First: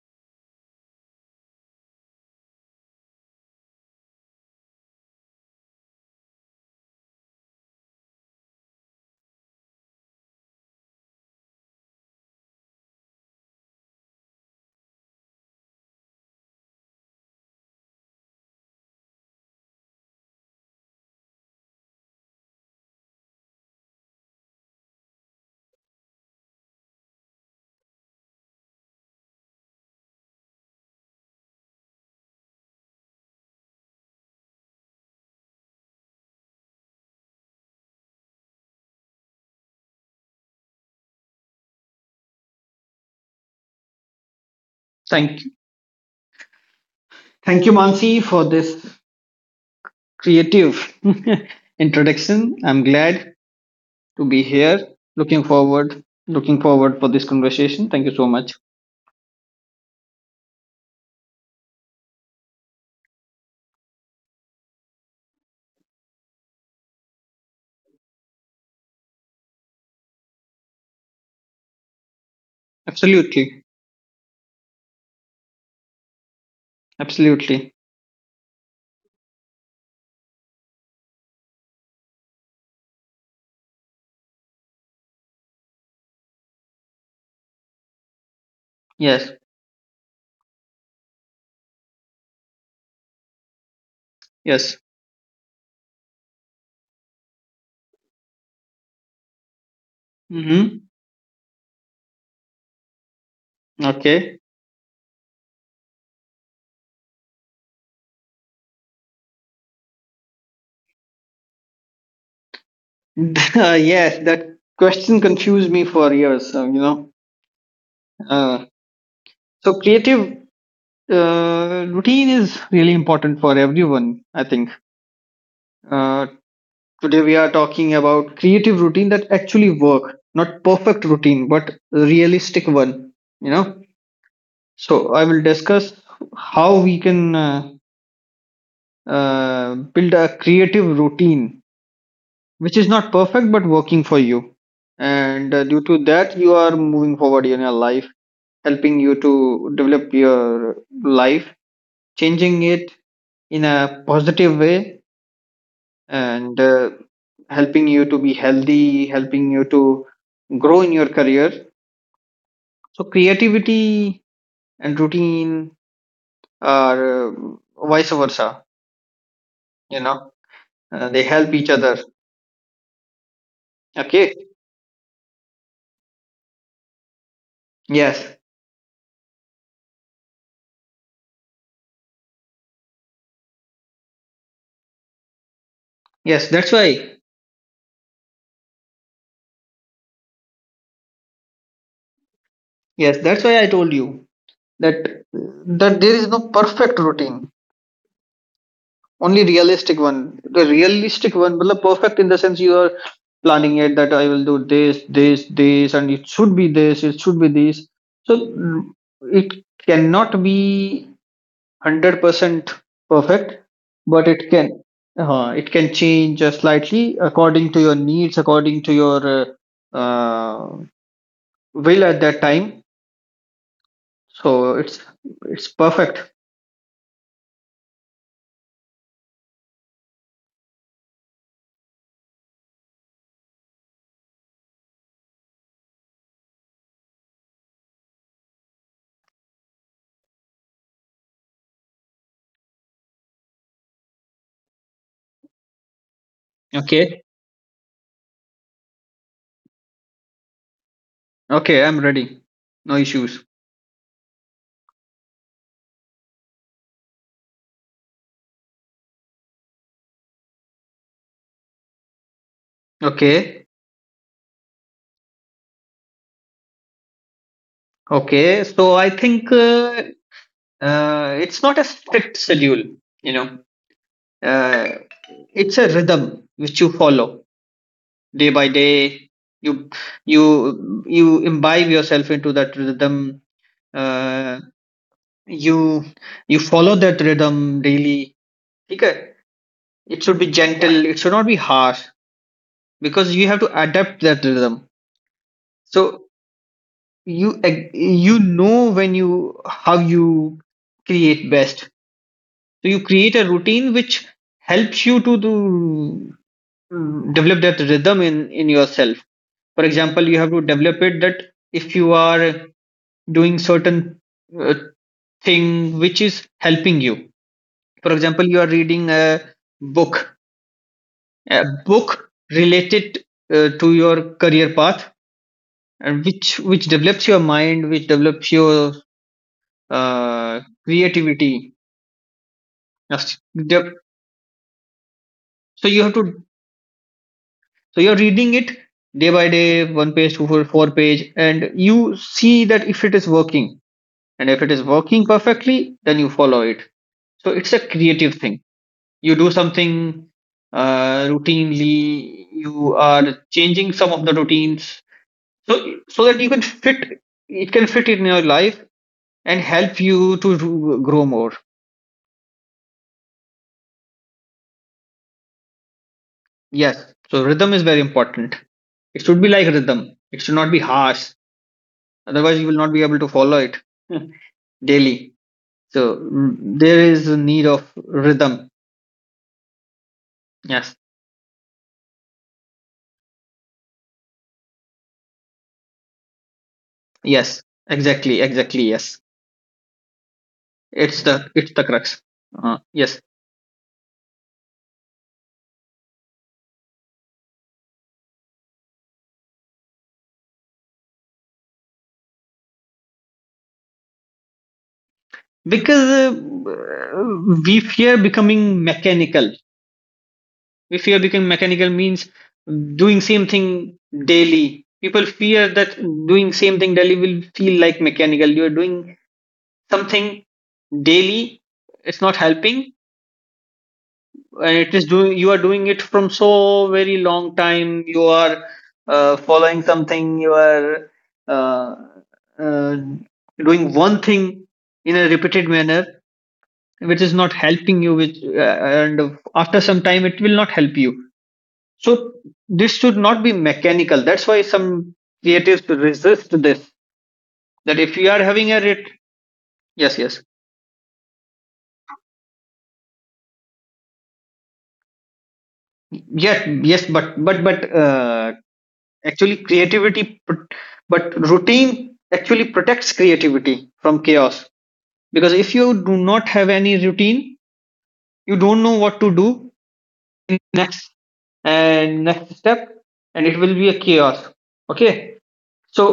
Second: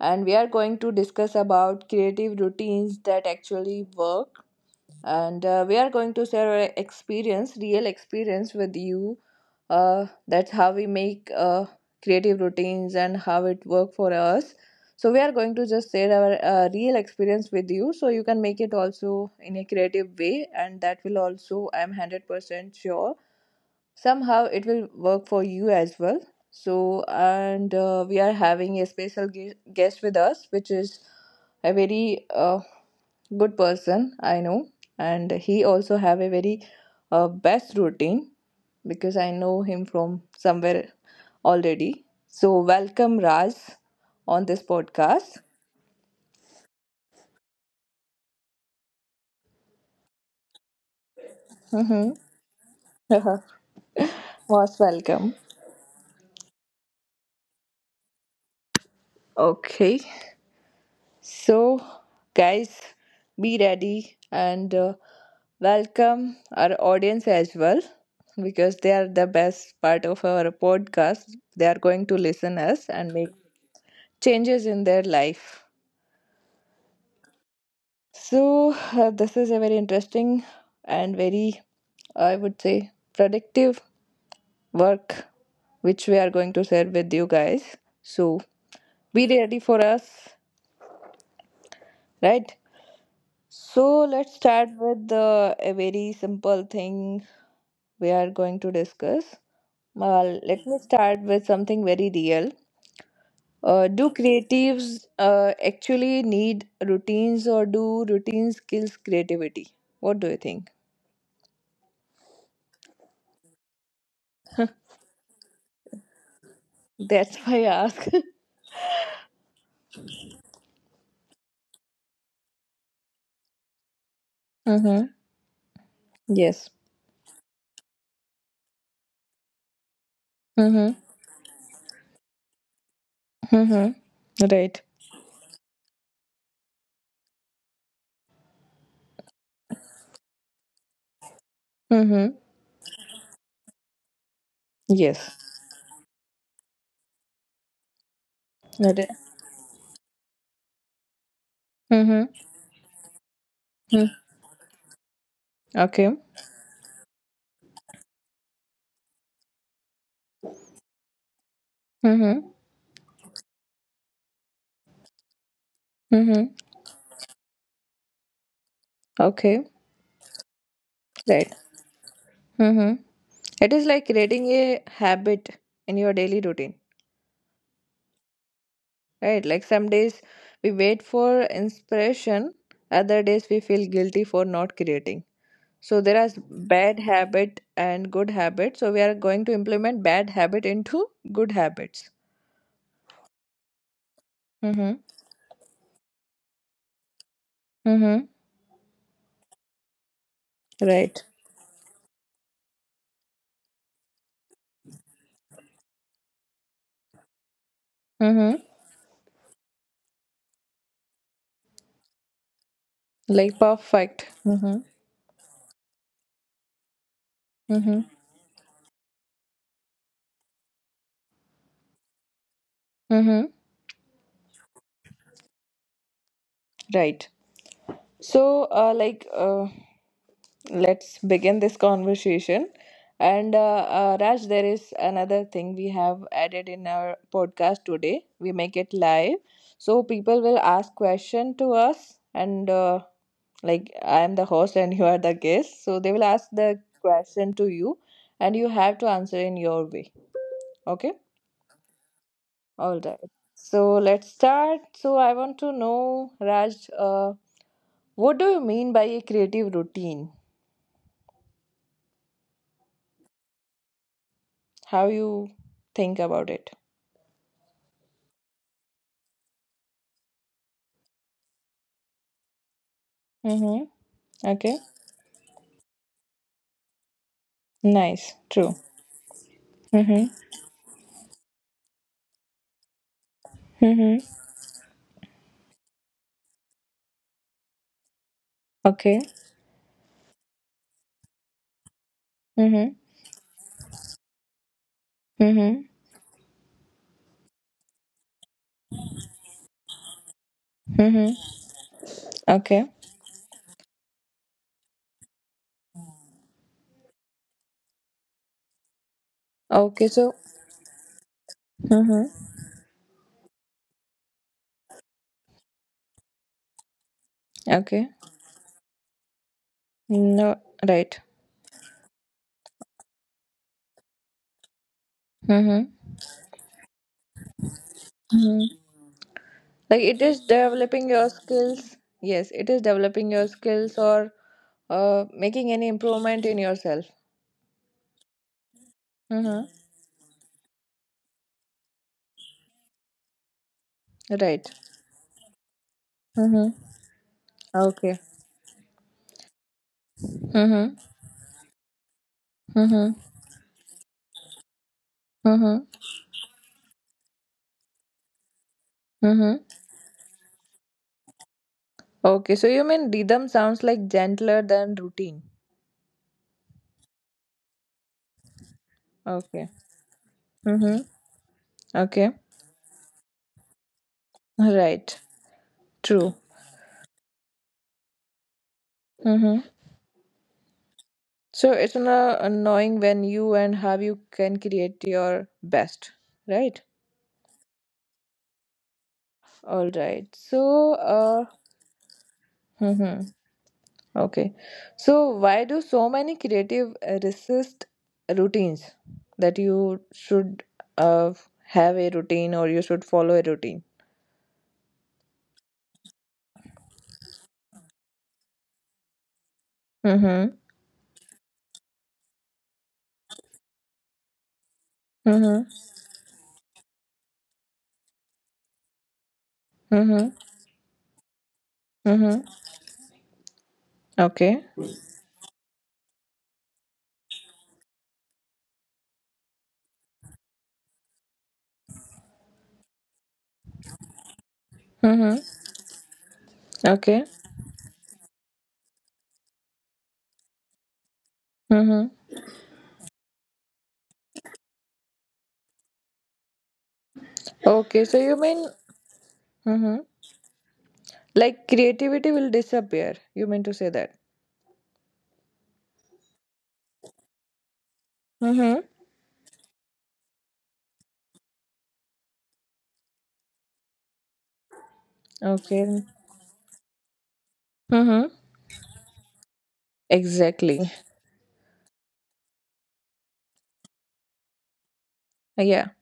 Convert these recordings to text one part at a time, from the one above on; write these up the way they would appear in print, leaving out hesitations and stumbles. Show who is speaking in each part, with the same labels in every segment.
Speaker 1: And we are going to discuss about creative routines that actually work. And we are going to share our experience, real experience with you. That's how we make creative routines and how it work for us. So we are going to just share our real experience with you, so you can make it also in a creative way, and that will also, I'm 100% sure somehow it will work for you as well. So, and we are having a special guest with us which is a very good person I know, and he also have a very best routine because I know him from somewhere already. So welcome, Raj, on this podcast.
Speaker 2: Thank you. Thank you, Mansi, for this creative
Speaker 1: Mm-hmm.
Speaker 2: introduction. I'm glad to be
Speaker 1: Most
Speaker 2: here.
Speaker 1: welcome.
Speaker 2: Looking forward for this conversation. Thank you so much.
Speaker 1: Okay. So, guys, be ready and welcome our audience as well because they are the best part of our podcast. They are going to listen us and make
Speaker 2: Absolutely.
Speaker 1: changes in their life.
Speaker 2: Absolutely.
Speaker 1: So, this is a very interesting and very, I would say, productive work which we are going to share with you guys. So,
Speaker 2: Yes.
Speaker 1: be ready for us, right? So let's
Speaker 2: Yes.
Speaker 1: start with a very simple thing we are going to discuss. Let
Speaker 2: Mm-hmm.
Speaker 1: me start with something very real. Do
Speaker 2: Okay.
Speaker 1: creatives actually need routines or do routines kills creativity? What do you think?
Speaker 2: Yes, that question confused me for years.
Speaker 1: That's why I ask.
Speaker 2: Uh, so creative routine is really important for everyone, I think.
Speaker 1: Mm-hmm.
Speaker 2: Uh,
Speaker 1: Yes.
Speaker 2: Today we are talking about creative routine that actually work, not
Speaker 1: Mm-hmm.
Speaker 2: perfect routine, but realistic one. You know,
Speaker 1: Mm-hmm. Right.
Speaker 2: so I will discuss how we can build a creative routine
Speaker 1: Mm-hmm.
Speaker 2: which is not perfect but working for you,
Speaker 1: Yes.
Speaker 2: and due to that you are moving forward in your life, helping
Speaker 1: Right.
Speaker 2: you to develop your life,
Speaker 1: Mm-hmm.
Speaker 2: changing it in a positive way,
Speaker 1: Okay.
Speaker 2: and helping you to be healthy, helping you to grow in your career.
Speaker 1: Mm-hmm.
Speaker 2: So creativity and routine
Speaker 1: Mm-hmm.
Speaker 2: are vice versa.
Speaker 1: Okay.
Speaker 2: You know, they
Speaker 1: Right.
Speaker 2: help each other.
Speaker 1: Mm-hmm. It is like
Speaker 2: Okay.
Speaker 1: creating a habit in your daily routine,
Speaker 2: Yes.
Speaker 1: right? Like some days we wait for inspiration, other days we feel guilty for not creating. So there are
Speaker 2: Yes. That's
Speaker 1: bad
Speaker 2: why.
Speaker 1: habit and good habit. So we are going to implement bad habit into good habits.
Speaker 2: Yes. That's why I told you
Speaker 1: Mm-hmm.
Speaker 2: that there is no perfect routine.
Speaker 1: Mm-hmm.
Speaker 2: Only realistic one. The
Speaker 1: Right.
Speaker 2: realistic one, well, perfect in the sense you are planning it that I will do this, this, this, and it should be this, it should be this. So
Speaker 1: Mm-hmm.
Speaker 2: mm, it cannot be 100%
Speaker 1: Like
Speaker 2: perfect, but
Speaker 1: perfect.
Speaker 2: it
Speaker 1: Mm-hmm.
Speaker 2: can uh, it can change slightly according to your
Speaker 1: Mm-hmm.
Speaker 2: needs, according to your uh, will at that time.
Speaker 1: Mm-hmm.
Speaker 2: So it's perfect.
Speaker 1: Right. So, like, let's begin this conversation. And Raj, there is another thing we have added in our podcast today. We make it live, so people will ask question to us, and like I am the host and you are the guest, so they will ask the
Speaker 2: Okay,
Speaker 1: question to you, and you have to answer in your way. Okay,
Speaker 2: okay, I'm ready. No
Speaker 1: all right.
Speaker 2: issues.
Speaker 1: So let's start. So I want to know, Raj, what do you mean by a creative routine?
Speaker 2: Okay,
Speaker 1: How you think about it?
Speaker 2: okay. So I think it's not a strict schedule you know
Speaker 1: Mm-hmm.
Speaker 2: uh,
Speaker 1: Okay.
Speaker 2: it's a rhythm which you follow
Speaker 1: Nice.
Speaker 2: day by
Speaker 1: True.
Speaker 2: day. you
Speaker 1: Mm-hmm.
Speaker 2: you you imbibe yourself into that rhythm.
Speaker 1: Mm-hmm.
Speaker 2: uh, you you follow that rhythm daily. Okay.
Speaker 1: Okay.
Speaker 2: It should be gentle. It should not be harsh
Speaker 1: Mm-hmm.
Speaker 2: because you have to adapt that rhythm.
Speaker 1: Mm-hmm.
Speaker 2: So you know when you how you create
Speaker 1: Mm-hmm.
Speaker 2: best. So
Speaker 1: Okay.
Speaker 2: you create a routine which helps you to do develop that rhythm in yourself. For
Speaker 1: Okay.
Speaker 2: example, you
Speaker 1: So.
Speaker 2: have to develop it that if you are
Speaker 1: Mm-hmm.
Speaker 2: doing certain uh, thing which is helping you. For
Speaker 1: Okay.
Speaker 2: example, you are reading book
Speaker 1: No. Right.
Speaker 2: a book related to your career path,
Speaker 1: Mm-hmm.
Speaker 2: and which develops your mind, which develops
Speaker 1: Mm-hmm.
Speaker 2: your
Speaker 1: Like it is developing your
Speaker 2: creativity.
Speaker 1: skills. Yes, it is
Speaker 2: Yes.
Speaker 1: developing your skills or making
Speaker 2: So
Speaker 1: any
Speaker 2: you have to
Speaker 1: improvement in yourself.
Speaker 2: so you're reading it day by
Speaker 1: Mm-hmm.
Speaker 2: day, one page, two four page, and you see that if it is working. And if it
Speaker 1: Right.
Speaker 2: is working perfectly, then you follow it.
Speaker 1: Mm-hmm.
Speaker 2: So it's a
Speaker 1: Okay.
Speaker 2: creative thing. You do something
Speaker 1: Mm-hmm.
Speaker 2: routinely. You
Speaker 1: Mm-hmm.
Speaker 2: are changing some of the routines, so
Speaker 1: Mm-hmm.
Speaker 2: that you can fit it can fit in your life and
Speaker 1: Mm-hmm.
Speaker 2: help you to grow more.
Speaker 1: Okay. So you mean rhythm sounds like gentler than routine.
Speaker 2: Yes, so rhythm is very important. It should be like
Speaker 1: Okay.
Speaker 2: rhythm. It should not be
Speaker 1: Mm-hmm.
Speaker 2: harsh.
Speaker 1: Okay.
Speaker 2: Otherwise you will not be able to follow it daily.
Speaker 1: Right.
Speaker 2: So
Speaker 1: True.
Speaker 2: there is a need of rhythm.
Speaker 1: Mm-hmm.
Speaker 2: Yes,
Speaker 1: So it's not annoying when you and how you can create your best. Right.
Speaker 2: yes, exactly, exactly, yes.
Speaker 1: All right. So,
Speaker 2: it's the it's the crux. uh, yes.
Speaker 1: mm-hmm. Okay. So why do so many creative resist routines that you should uh, have a routine or you should follow a routine?
Speaker 2: Because we fear becoming mechanical.
Speaker 1: Mm-hmm.
Speaker 2: We fear becoming mechanical means doing same thing daily. People fear
Speaker 1: Mm-hmm.
Speaker 2: that doing same thing daily will feel like mechanical. You are doing something
Speaker 1: Mm-hmm.
Speaker 2: daily. It's not
Speaker 1: Mm-hmm.
Speaker 2: helping.
Speaker 1: Okay.
Speaker 2: And it is doing, you are doing it from so very long time. You are following something. You are uh, uh, doing one thing in a
Speaker 1: Mm-hmm.
Speaker 2: repeated manner, which
Speaker 1: Okay.
Speaker 2: is not helping you, which and after some time it will not help you.
Speaker 1: Mm-hmm.
Speaker 2: So this should not be mechanical. That's why some creatives resist this. That
Speaker 1: Okay.
Speaker 2: if
Speaker 1: So
Speaker 2: you are
Speaker 1: you
Speaker 2: having
Speaker 1: mean?
Speaker 2: a
Speaker 1: Mm-hmm.
Speaker 2: yes. Yes,
Speaker 1: Like creativity will disappear. You mean to say that?
Speaker 2: yes, yes, but
Speaker 1: Mm-hmm.
Speaker 2: actually but routine actually protects creativity from chaos, because if you
Speaker 1: Okay.
Speaker 2: do not have any routine
Speaker 1: Mm-hmm.
Speaker 2: you don't know what to do in
Speaker 1: Exactly.
Speaker 2: next and next step, and it will be a chaos. Okay.
Speaker 1: Yeah.
Speaker 2: So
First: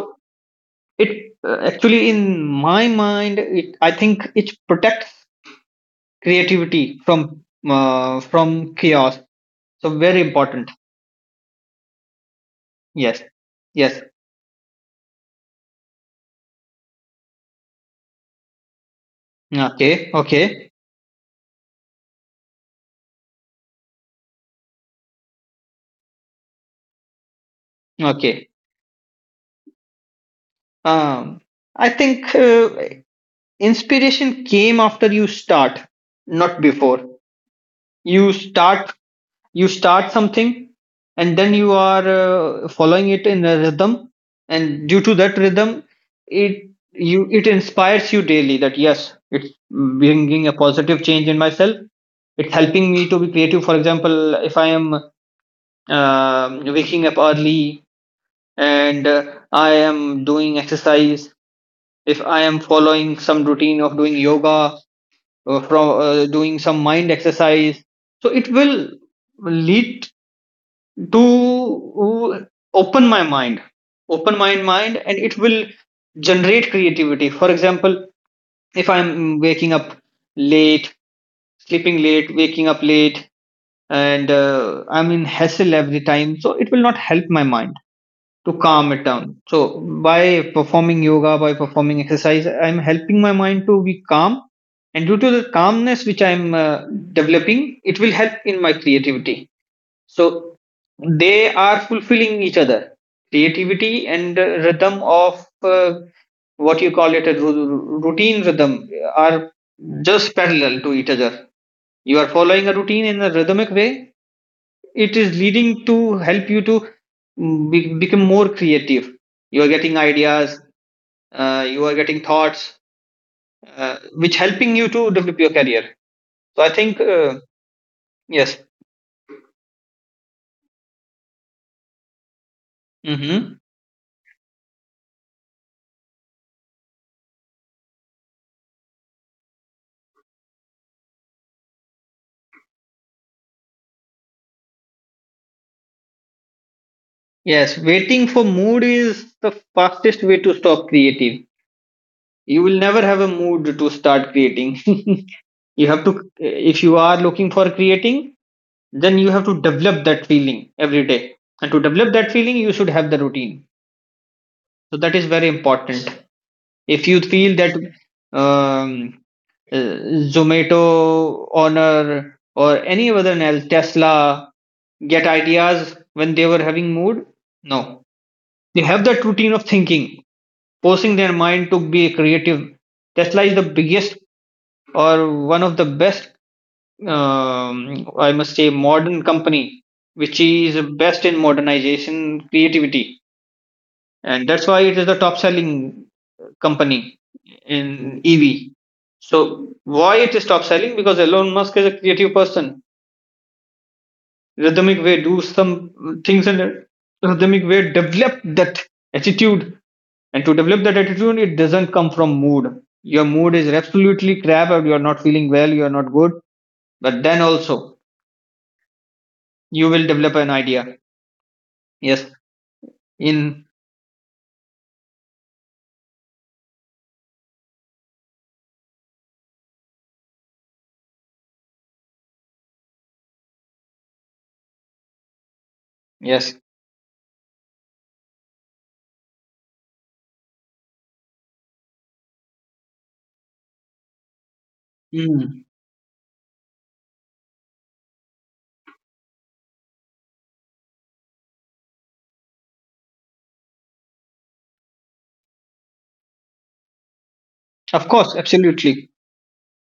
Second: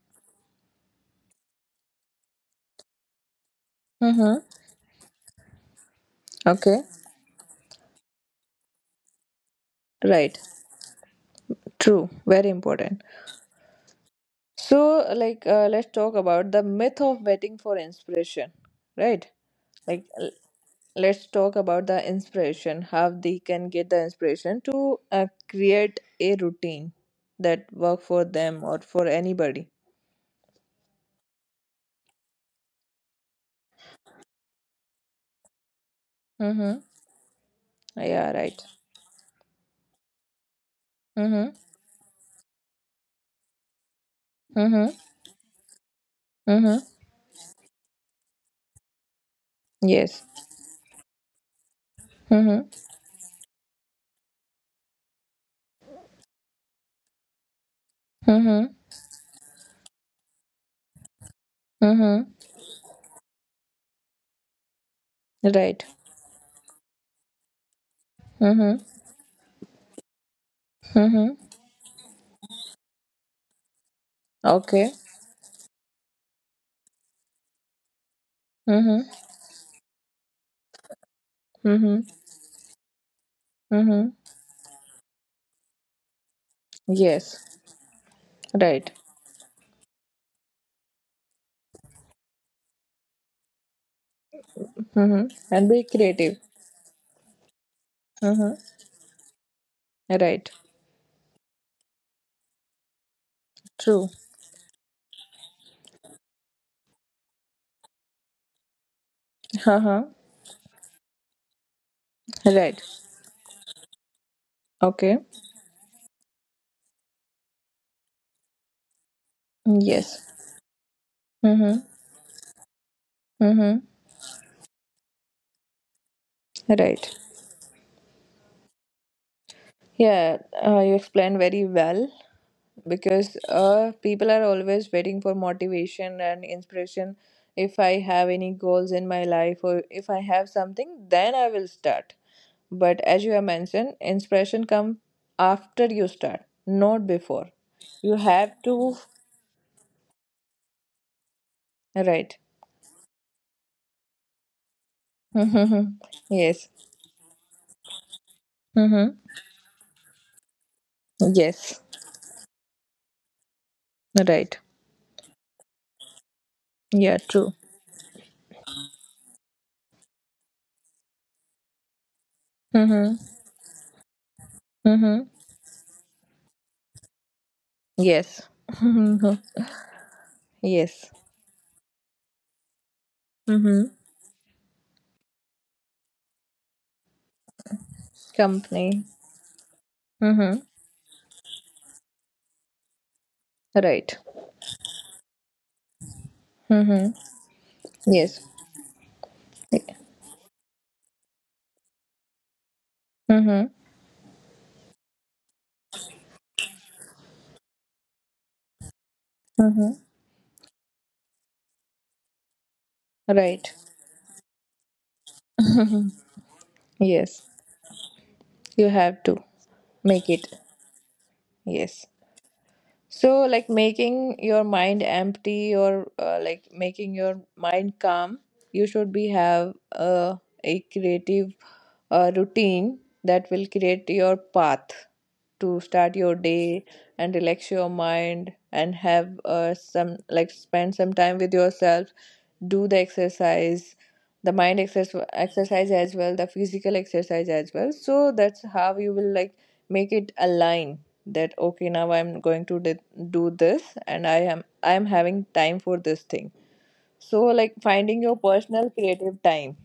Speaker 2: it actually, in my mind, it I think
Speaker 1: Mm-hmm.
Speaker 2: it protects
Speaker 1: Okay.
Speaker 2: creativity from from chaos. So very
Speaker 1: Right.
Speaker 2: important.
Speaker 1: True. Very important.
Speaker 2: Yes, yes.
Speaker 1: So, like, let's talk about the myth of waiting for inspiration. Right. Like,
Speaker 2: Okay, okay,
Speaker 1: let's talk about the inspiration. How they can get the inspiration to create a routine that work for
Speaker 2: okay.
Speaker 1: them or for anybody.
Speaker 2: Um, I think inspiration came after you start, not
Speaker 1: Mm-hmm.
Speaker 2: before. You
Speaker 1: Yeah. Right.
Speaker 2: start you start something, and
Speaker 1: Mm-hmm.
Speaker 2: then you are following it in a rhythm, and
Speaker 1: Mm-hmm.
Speaker 2: due to that rhythm it
Speaker 1: Mm-hmm.
Speaker 2: you it inspires you daily that yes, it's
Speaker 1: Yes.
Speaker 2: bringing a positive change in myself. It's
Speaker 1: Mm-hmm.
Speaker 2: helping me to be creative. For example, if I am waking up early,
Speaker 1: Mm-hmm.
Speaker 2: and I am doing exercise. If
Speaker 1: Mm-hmm.
Speaker 2: I am following some routine of doing yoga or
Speaker 1: Right.
Speaker 2: from doing some mind exercise, so it
Speaker 1: Mm-hmm.
Speaker 2: will lead to
Speaker 1: Mm-hmm.
Speaker 2: open my mind open my
Speaker 1: Okay.
Speaker 2: mind and it will generate creativity. For example, if
Speaker 1: Mm-hmm.
Speaker 2: I'm waking up late,
Speaker 1: Mm-hmm.
Speaker 2: sleeping late, waking up late,
Speaker 1: Mm-hmm.
Speaker 2: and I'm in hassle every time, so it will not help my
Speaker 1: Yes.
Speaker 2: mind to
Speaker 1: Right.
Speaker 2: calm it down. So by performing yoga, by performing exercise, I'm helping my mind to be calm, and due to the
Speaker 1: Mm-hmm. And be
Speaker 2: calmness which
Speaker 1: creative.
Speaker 2: I'm developing, it will help in
Speaker 1: Mm-hmm.
Speaker 2: my creativity. So
Speaker 1: Right.
Speaker 2: they are fulfilling each other.
Speaker 1: True.
Speaker 2: Creativity and rhythm of what you call it, a routine, rhythm, are
Speaker 1: Uh-huh.
Speaker 2: just parallel to each other. You are following a
Speaker 1: Right.
Speaker 2: routine in a rhythmic way.
Speaker 1: Okay.
Speaker 2: It is leading to help you to become more creative. You are getting
Speaker 1: Yes.
Speaker 2: ideas.
Speaker 1: Mm-hmm.
Speaker 2: You are getting thoughts,
Speaker 1: Mm-hmm.
Speaker 2: which helping you to develop your career. So I think
Speaker 1: Right.
Speaker 2: yes.
Speaker 1: Yeah. You explained very well. Because people are always waiting for motivation and inspiration. If I have any goals in my life or if I have something then I will start, but as you have mentioned inspiration come after you start, not before.
Speaker 2: Yes,
Speaker 1: You
Speaker 2: waiting for
Speaker 1: have to,
Speaker 2: mood is the fastest way to stop creative.
Speaker 1: right?
Speaker 2: You will never have a mood to start creating. You
Speaker 1: Mhm.
Speaker 2: have to,
Speaker 1: Yes.
Speaker 2: if you are looking for creating, then
Speaker 1: Hmm.
Speaker 2: you have to develop that feeling every day. And to
Speaker 1: Yes.
Speaker 2: develop that feeling, you should have the routine.
Speaker 1: Right.
Speaker 2: So that is very important. If you
Speaker 1: Yeah. True.
Speaker 2: feel that um, uh, Zomato, Honor, or any
Speaker 1: Hmm.
Speaker 2: other else, Tesla, get
Speaker 1: Hmm.
Speaker 2: ideas when they were having mood? No.
Speaker 1: Yes.
Speaker 2: They have that routine of thinking,
Speaker 1: Yes.
Speaker 2: forcing their mind to be creative. Tesla is the
Speaker 1: Hmm.
Speaker 2: biggest or one of the best, I must say,
Speaker 1: Company.
Speaker 2: modern company, which
Speaker 1: Hmm.
Speaker 2: is best in modernization, creativity,
Speaker 1: Right.
Speaker 2: and that's why it is the top selling
Speaker 1: Hmm.
Speaker 2: company in
Speaker 1: Yes.
Speaker 2: EV. So why it is top selling? Because Elon Musk is a creative person.
Speaker 1: Mm-hmm.
Speaker 2: Rhythmic way, do some things in a rhythmic way, develop that attitude.
Speaker 1: Mm-hmm.
Speaker 2: And to develop that attitude, it doesn't come from mood. Your mood is
Speaker 1: Right.
Speaker 2: absolutely crap, or you are not feeling well, you are not good. But then
Speaker 1: Yes.
Speaker 2: also,
Speaker 1: You have to
Speaker 2: you will
Speaker 1: make
Speaker 2: develop
Speaker 1: it.
Speaker 2: an idea.
Speaker 1: Yes.
Speaker 2: Yes,
Speaker 1: So,
Speaker 2: in
Speaker 1: like making your mind empty or like making your mind calm, you should be have a creative routine that will create your path to start your
Speaker 2: yes.
Speaker 1: day, and relax your mind, and have some, like, spend some time with yourself, do the exercise, the mind exercise
Speaker 2: Mm.
Speaker 1: exercise as well, the physical exercise as well. So that's how you will, like, make it align that okay now I'm going to do this and I am having time for this thing. So, like,
Speaker 2: Of
Speaker 1: finding your
Speaker 2: course,
Speaker 1: personal
Speaker 2: absolutely.
Speaker 1: creative time,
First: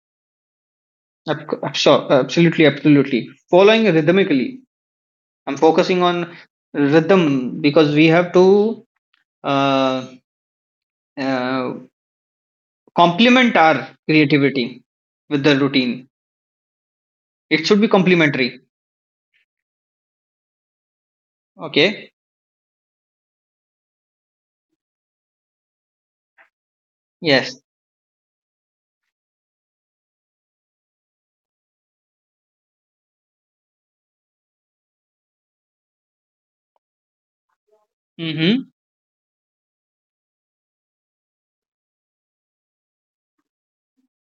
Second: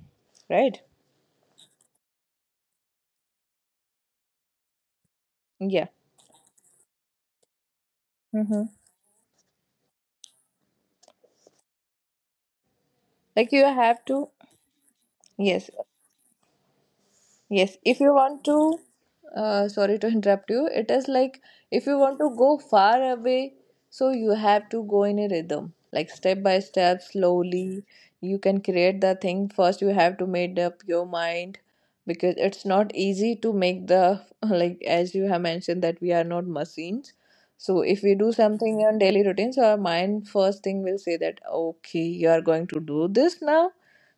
Speaker 1: right?
Speaker 2: Sure, absolutely, absolutely. Following rhythmically, I'm
Speaker 1: Yeah.
Speaker 2: focusing on rhythm because we have
Speaker 1: Mm-hmm.
Speaker 2: to uh, uh,
Speaker 1: Like
Speaker 2: complement
Speaker 1: you
Speaker 2: our
Speaker 1: have to.
Speaker 2: creativity with the
Speaker 1: Yes.
Speaker 2: routine. It
Speaker 1: Yes,
Speaker 2: should be
Speaker 1: if you want
Speaker 2: complementary.
Speaker 1: to, sorry to interrupt you, it is like if you
Speaker 2: Okay.
Speaker 1: want to go far away, so you have to go in a rhythm, like step by step,
Speaker 2: Yes.
Speaker 1: slowly. You can create the thing. First, you have to make up your mind because it's not easy to make the, like, as you have mentioned, that we are not machines. So, if we do
Speaker 2: Mm-hmm.
Speaker 1: something on daily routine, so our mind first thing will say that, okay, you are going to do this now,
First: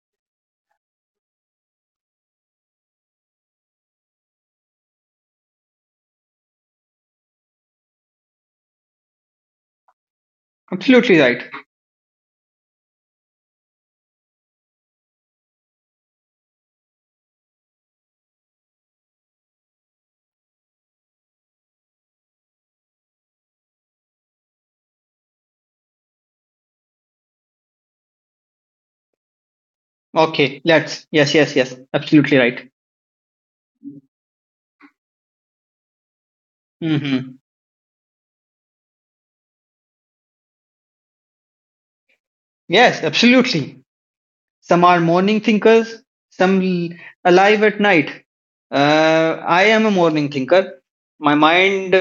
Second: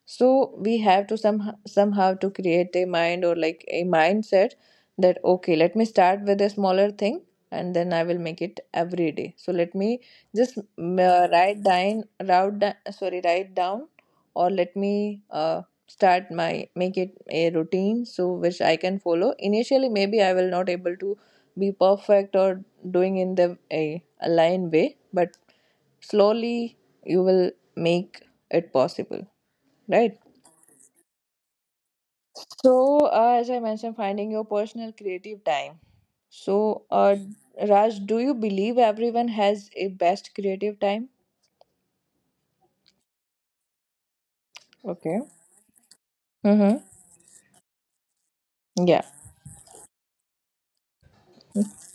Speaker 1: so we have to somehow to create a mind or like a mindset that okay let me start with a smaller thing and then I will make it every day. So let me just
Speaker 2: Absolutely right.
Speaker 1: write down sorry write down, or let me start my make it a routine so which I can follow. Initially maybe I will not able to be perfect or doing in the a aligned way, but slowly you will make it possible, right?
Speaker 2: Okay, let's. Yes, yes, yes. Absolutely right.
Speaker 1: So, as I mentioned, finding your personal creative time. So,
Speaker 2: Mm-hmm.
Speaker 1: Raj, do you believe everyone has a best creative time?
Speaker 2: Yes, absolutely. Some are
Speaker 1: Okay.
Speaker 2: morning thinkers, some
Speaker 1: Mm-hmm.
Speaker 2: alive at night.
Speaker 1: Yeah.
Speaker 2: I am a morning thinker. My mind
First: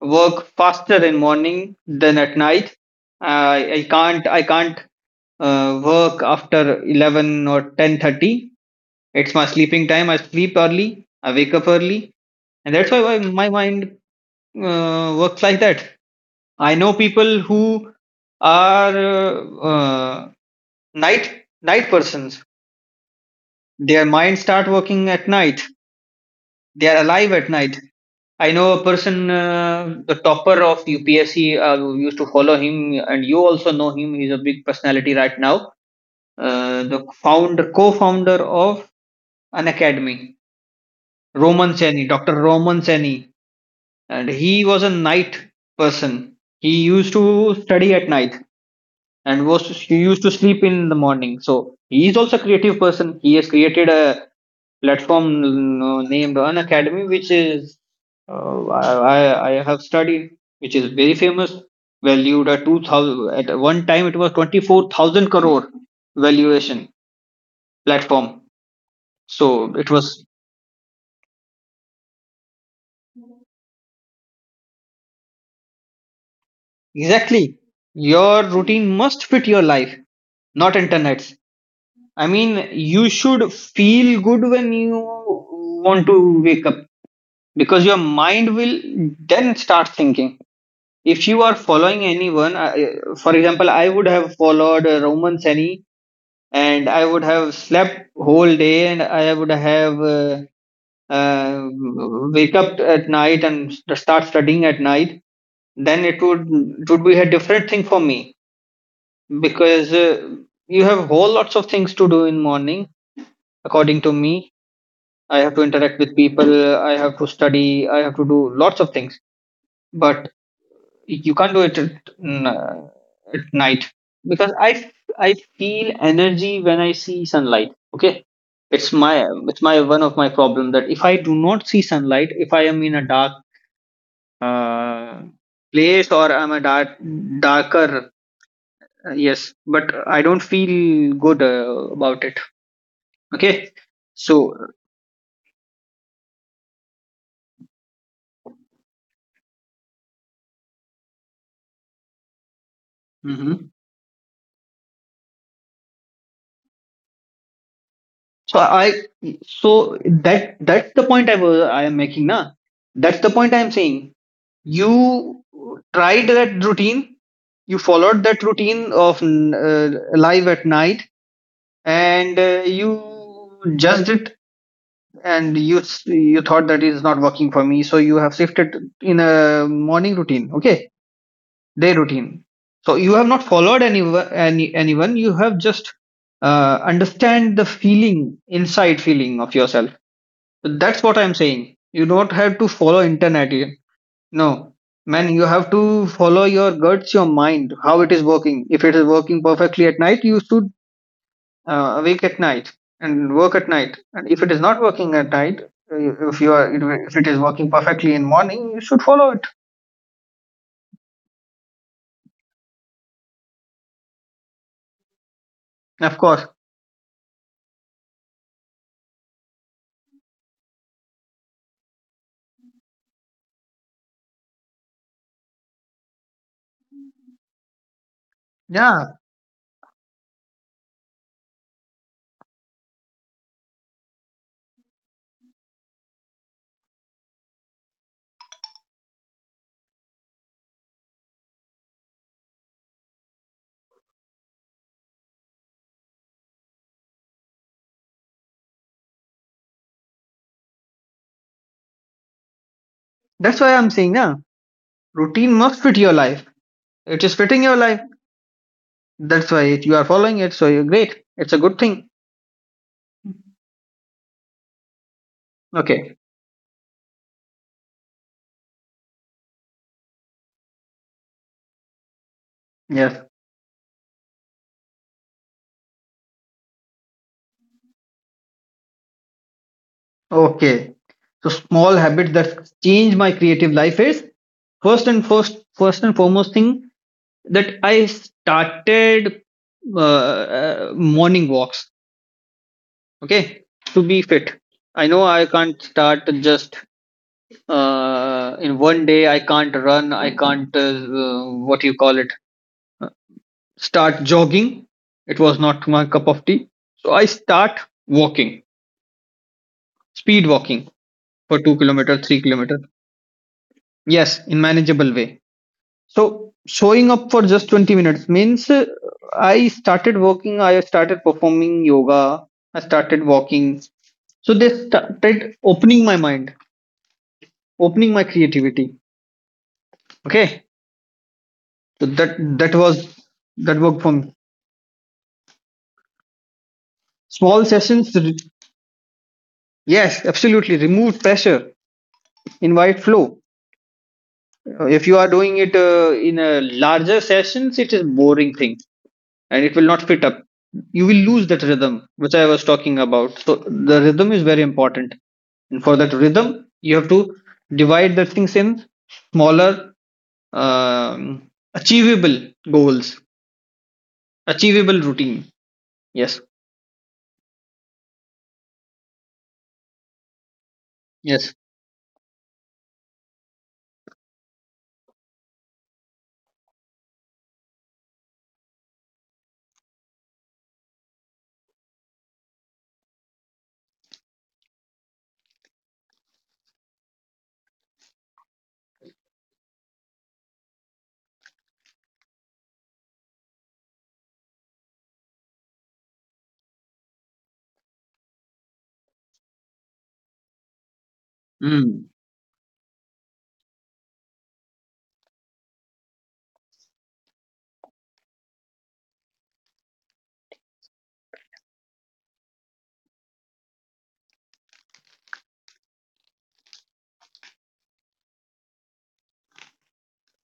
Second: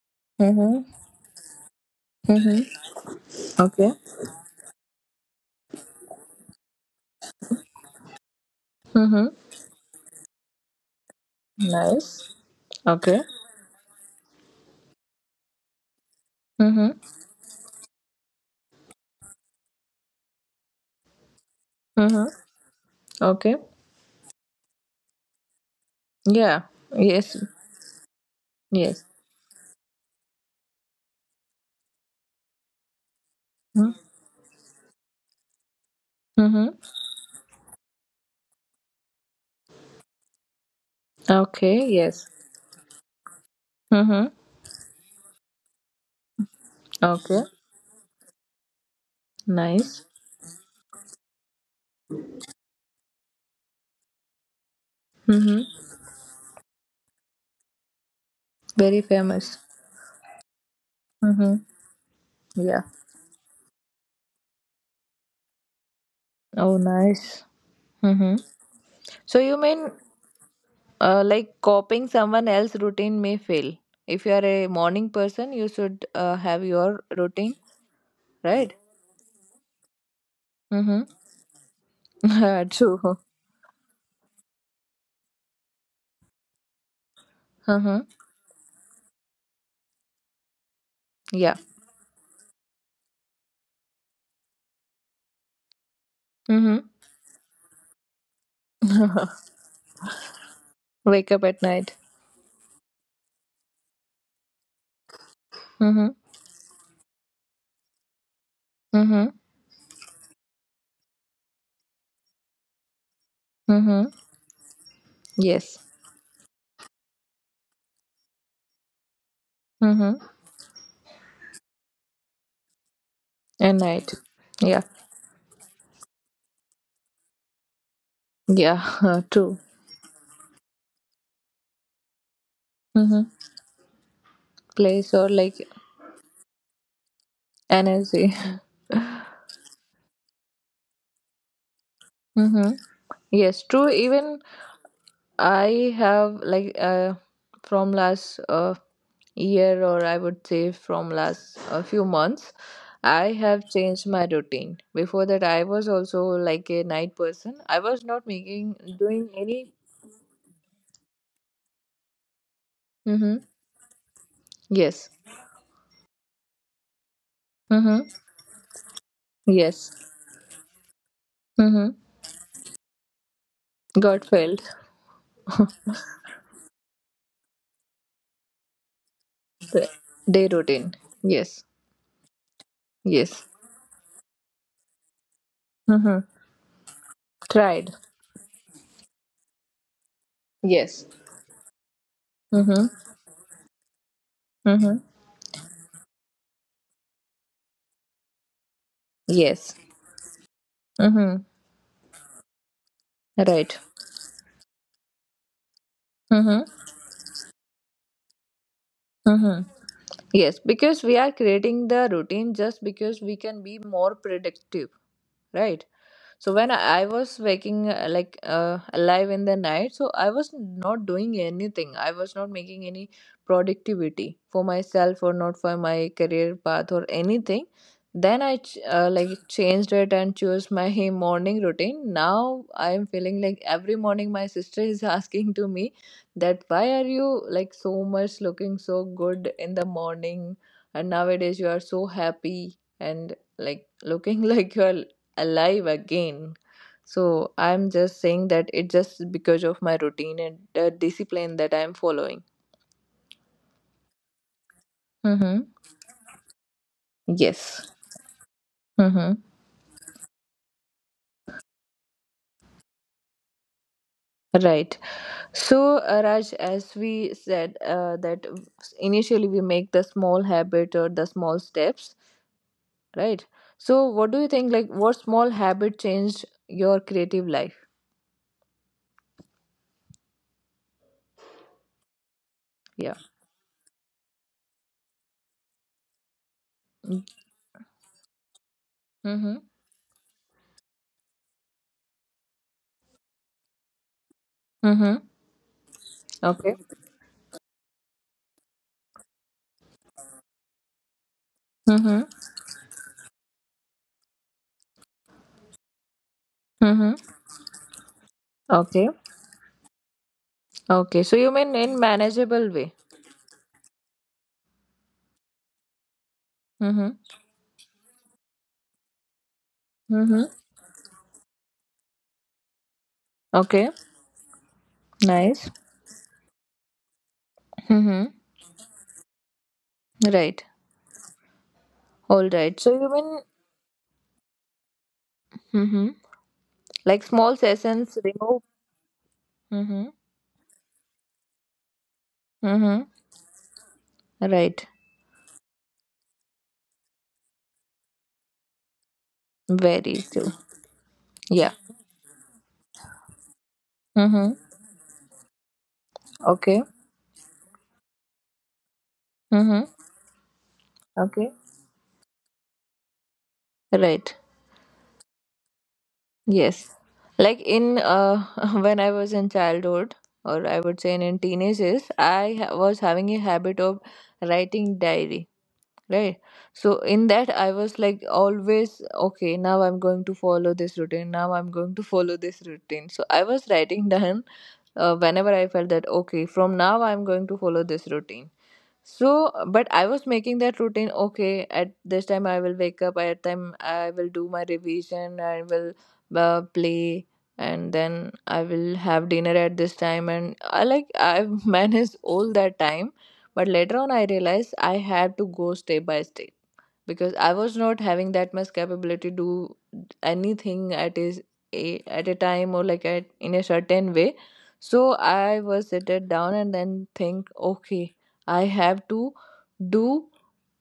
Speaker 2: work
Speaker 1: Mm-hmm.
Speaker 2: faster in morning than at night.
Speaker 1: Mm-hmm.
Speaker 2: I I
Speaker 1: Okay.
Speaker 2: can't I can't work after 11 or 10:30.
Speaker 1: Mm-hmm.
Speaker 2: It's my sleeping time. I sleep early. I wake up early,
Speaker 1: Nice.
Speaker 2: and that's why
Speaker 1: Okay.
Speaker 2: my mind works like that. I know
Speaker 1: Mm-hmm.
Speaker 2: people who are night
Speaker 1: Mm-hmm.
Speaker 2: persons.
Speaker 1: Okay.
Speaker 2: Their minds start working at night.
Speaker 1: Yeah.
Speaker 2: They are alive
Speaker 1: Yes.
Speaker 2: at night. I know a
Speaker 1: Yes.
Speaker 2: person, the topper of UPSC. Who used to follow him, and you also know him. He's a big personality right now.
Speaker 1: Mm-hmm.
Speaker 2: The founder, co-founder of an academy,
Speaker 1: Okay.
Speaker 2: Roman Seni,
Speaker 1: Yes.
Speaker 2: Dr. Roman Seni,
Speaker 1: Mm-hmm.
Speaker 2: and he was a night person. He used
Speaker 1: Okay.
Speaker 2: to study at night, and was
Speaker 1: Nice.
Speaker 2: he used to sleep in the morning. So he is also a creative person. He has created a
Speaker 1: Mm-hmm.
Speaker 2: platform named An Academy, which is
Speaker 1: Very famous.
Speaker 2: I have studied, which is very
Speaker 1: Mm-hmm.
Speaker 2: famous, valued at
Speaker 1: Yeah.
Speaker 2: 2,000. At one time, it was 24,000 crore
Speaker 1: Oh,
Speaker 2: valuation
Speaker 1: nice. Mm-hmm.
Speaker 2: platform.
Speaker 1: So you
Speaker 2: So
Speaker 1: mean,
Speaker 2: it was
Speaker 1: Like copying someone else's routine may fail. If you are a morning person, you should have your
Speaker 2: exactly,
Speaker 1: routine,
Speaker 2: your
Speaker 1: right?
Speaker 2: routine must fit your life, not internet's. I mean,
Speaker 1: Mm-hmm. True.
Speaker 2: you should feel good when you want to wake up, because
Speaker 1: Mm-hmm.
Speaker 2: your mind will then start thinking. If you
Speaker 1: Yeah.
Speaker 2: are following anyone, for example, I would have followed Roman Seni,
Speaker 1: Mm-hmm.
Speaker 2: and I would have slept whole day, and I would have
Speaker 1: Wake up at
Speaker 2: uh,
Speaker 1: night.
Speaker 2: wake up at night, and start studying at night.
Speaker 1: Mm-hmm.
Speaker 2: Then it would be a different thing for me,
Speaker 1: Mm-hmm.
Speaker 2: because you have whole lots of things to do in morning,
Speaker 1: Mm-hmm.
Speaker 2: according to me. I have to
Speaker 1: Yes.
Speaker 2: interact with people. I have to study. I have to do lots of things.
Speaker 1: Mm-hmm.
Speaker 2: But you can't do it at
Speaker 1: At
Speaker 2: night,
Speaker 1: night.
Speaker 2: because
Speaker 1: Yeah.
Speaker 2: I feel energy when I see sunlight. Okay, it's
Speaker 1: Yeah.
Speaker 2: my
Speaker 1: True.
Speaker 2: it's my one of my problem that if I do not see sunlight, if I am in a
Speaker 1: Mm-hmm.
Speaker 2: dark
Speaker 1: Place
Speaker 2: uh,
Speaker 1: or like
Speaker 2: place, or I'm a darker
Speaker 1: energy.
Speaker 2: yes, but I don't feel good about it.
Speaker 1: Mm-hmm.
Speaker 2: Okay.
Speaker 1: Yes. True. Even
Speaker 2: So
Speaker 1: I have like from last year or I would say from last a few months, I have
Speaker 2: Mhm.
Speaker 1: changed my routine. Before that, I was also like a night person. I was not
Speaker 2: so
Speaker 1: making
Speaker 2: i
Speaker 1: doing any.
Speaker 2: so that's the point I am making now. That's the
Speaker 1: Mm-hmm.
Speaker 2: point I am saying. You
Speaker 1: Yes.
Speaker 2: tried that routine. You
Speaker 1: Mm-hmm.
Speaker 2: followed that routine of
Speaker 1: Yes.
Speaker 2: live at night,
Speaker 1: Mm-hmm.
Speaker 2: and you judged
Speaker 1: Got
Speaker 2: it.
Speaker 1: failed.
Speaker 2: And you thought that is not working for me, so you have shifted in a
Speaker 1: The
Speaker 2: morning
Speaker 1: day
Speaker 2: routine. Okay,
Speaker 1: routine. Yes.
Speaker 2: day routine. So you have
Speaker 1: Yes.
Speaker 2: not followed anyone. You have just
Speaker 1: Mm-hmm.
Speaker 2: understand the
Speaker 1: Tried.
Speaker 2: feeling, inside feeling of yourself.
Speaker 1: Yes.
Speaker 2: That's what I'm saying. You don't have to
Speaker 1: Mm-hmm.
Speaker 2: follow internet. No,
Speaker 1: Mm-hmm.
Speaker 2: man, you have to follow your guts, your mind, how it is working. If it is working
Speaker 1: Yes.
Speaker 2: perfectly at night, you should
Speaker 1: Mm-hmm.
Speaker 2: awake at night and work at
Speaker 1: Right.
Speaker 2: night. And if it is not working at night, if you
Speaker 1: Mm-hmm.
Speaker 2: are, if it is working perfectly in morning, you should follow it.
Speaker 1: Mm-hmm. Yes, because we are creating the routine just because we can be more productive, right?
Speaker 2: Of
Speaker 1: So
Speaker 2: course.
Speaker 1: when I was waking like alive in the night, so I was not doing anything, I was not making any productivity for myself or not for my career path or anything. Then I like
Speaker 2: Yeah,
Speaker 1: changed it and chose my morning routine. Now I am feeling like every morning my sister is asking to me that why are you like so much looking so good in the morning and nowadays you are so happy and like looking like you are alive again. So I'm just saying that it just because of my routine and the discipline that I'm following.
Speaker 2: that's why I'm saying, yeah,
Speaker 1: Mm-hmm.
Speaker 2: routine must fit your life. It is
Speaker 1: Yes.
Speaker 2: fitting your life.
Speaker 1: Mm-hmm.
Speaker 2: That's why you are following it. So you're great. It's a good thing.
Speaker 1: Right. So,
Speaker 2: Okay.
Speaker 1: Raj, as we said, that initially we make the small habit or the small steps, right?
Speaker 2: Yes.
Speaker 1: So, what do you think? Like, what small habit changed your creative life?
Speaker 2: Okay. So small habit that
Speaker 1: Yeah.
Speaker 2: changed my creative life is first and foremost thing
Speaker 1: Mm-hmm.
Speaker 2: that I started morning walks. Okay, to be fit.
Speaker 1: Mm-hmm.
Speaker 2: I know I can't start
Speaker 1: Okay.
Speaker 2: just in one day. I can't run. I can't
Speaker 1: Mm-hmm.
Speaker 2: what you call it. Start jogging. It was not my cup of
Speaker 1: Mm-hmm.
Speaker 2: tea. So I start
Speaker 1: Okay.
Speaker 2: walking, speed
Speaker 1: Okay. So,
Speaker 2: walking
Speaker 1: you mean in
Speaker 2: for two
Speaker 1: manageable
Speaker 2: kilometer,
Speaker 1: way?
Speaker 2: 3 kilometer. Yes, in manageable way. So
Speaker 1: Mm-hmm.
Speaker 2: showing up for just 20 minutes means I
Speaker 1: Mm-hmm.
Speaker 2: started working, I started performing yoga, I started
Speaker 1: Okay,
Speaker 2: walking. So they
Speaker 1: nice.
Speaker 2: started opening my mind,
Speaker 1: Mm-hmm.
Speaker 2: opening my creativity.
Speaker 1: Right.
Speaker 2: Okay.
Speaker 1: All
Speaker 2: So that
Speaker 1: right. So you
Speaker 2: that
Speaker 1: mean,
Speaker 2: was that worked for me.
Speaker 1: mm-hmm, like small
Speaker 2: Small
Speaker 1: sessions
Speaker 2: sessions,
Speaker 1: remove. Mm-hmm.
Speaker 2: yes, absolutely. Remove pressure,
Speaker 1: Mm-hmm.
Speaker 2: invite flow.
Speaker 1: Right.
Speaker 2: If you are doing it in a larger sessions, it is boring thing and it will
Speaker 1: Very
Speaker 2: not
Speaker 1: true.
Speaker 2: fit up. You will
Speaker 1: Yeah.
Speaker 2: lose that rhythm, which I was talking about. So the
Speaker 1: Mm-hmm.
Speaker 2: rhythm is very important. And for that
Speaker 1: Okay.
Speaker 2: rhythm, you have to divide the things in
Speaker 1: Mm-hmm.
Speaker 2: smaller,
Speaker 1: Okay.
Speaker 2: achievable goals,
Speaker 1: Right.
Speaker 2: achievable routine. Yes,
Speaker 1: Yes. Like in when I was in childhood, or I would say in,
Speaker 2: yes.
Speaker 1: teenagers, I was having a habit of writing diary, right? So in that I was like always okay now I'm going to follow this routine, now I'm going to follow this routine, so I was writing down whenever I felt that okay from now I'm going to follow this routine. So, but I was making that routine. Okay, at this time I will wake up. At time I will do my revision. I will play, and then I will have dinner at this time. And I like I managed
Speaker 2: Mm.
Speaker 1: all that time. But later on, I realized I had to go step by step because I was not having that much capability to do anything at is a at a time or like at in a certain way. So I was seated down and then think, okay, I have to do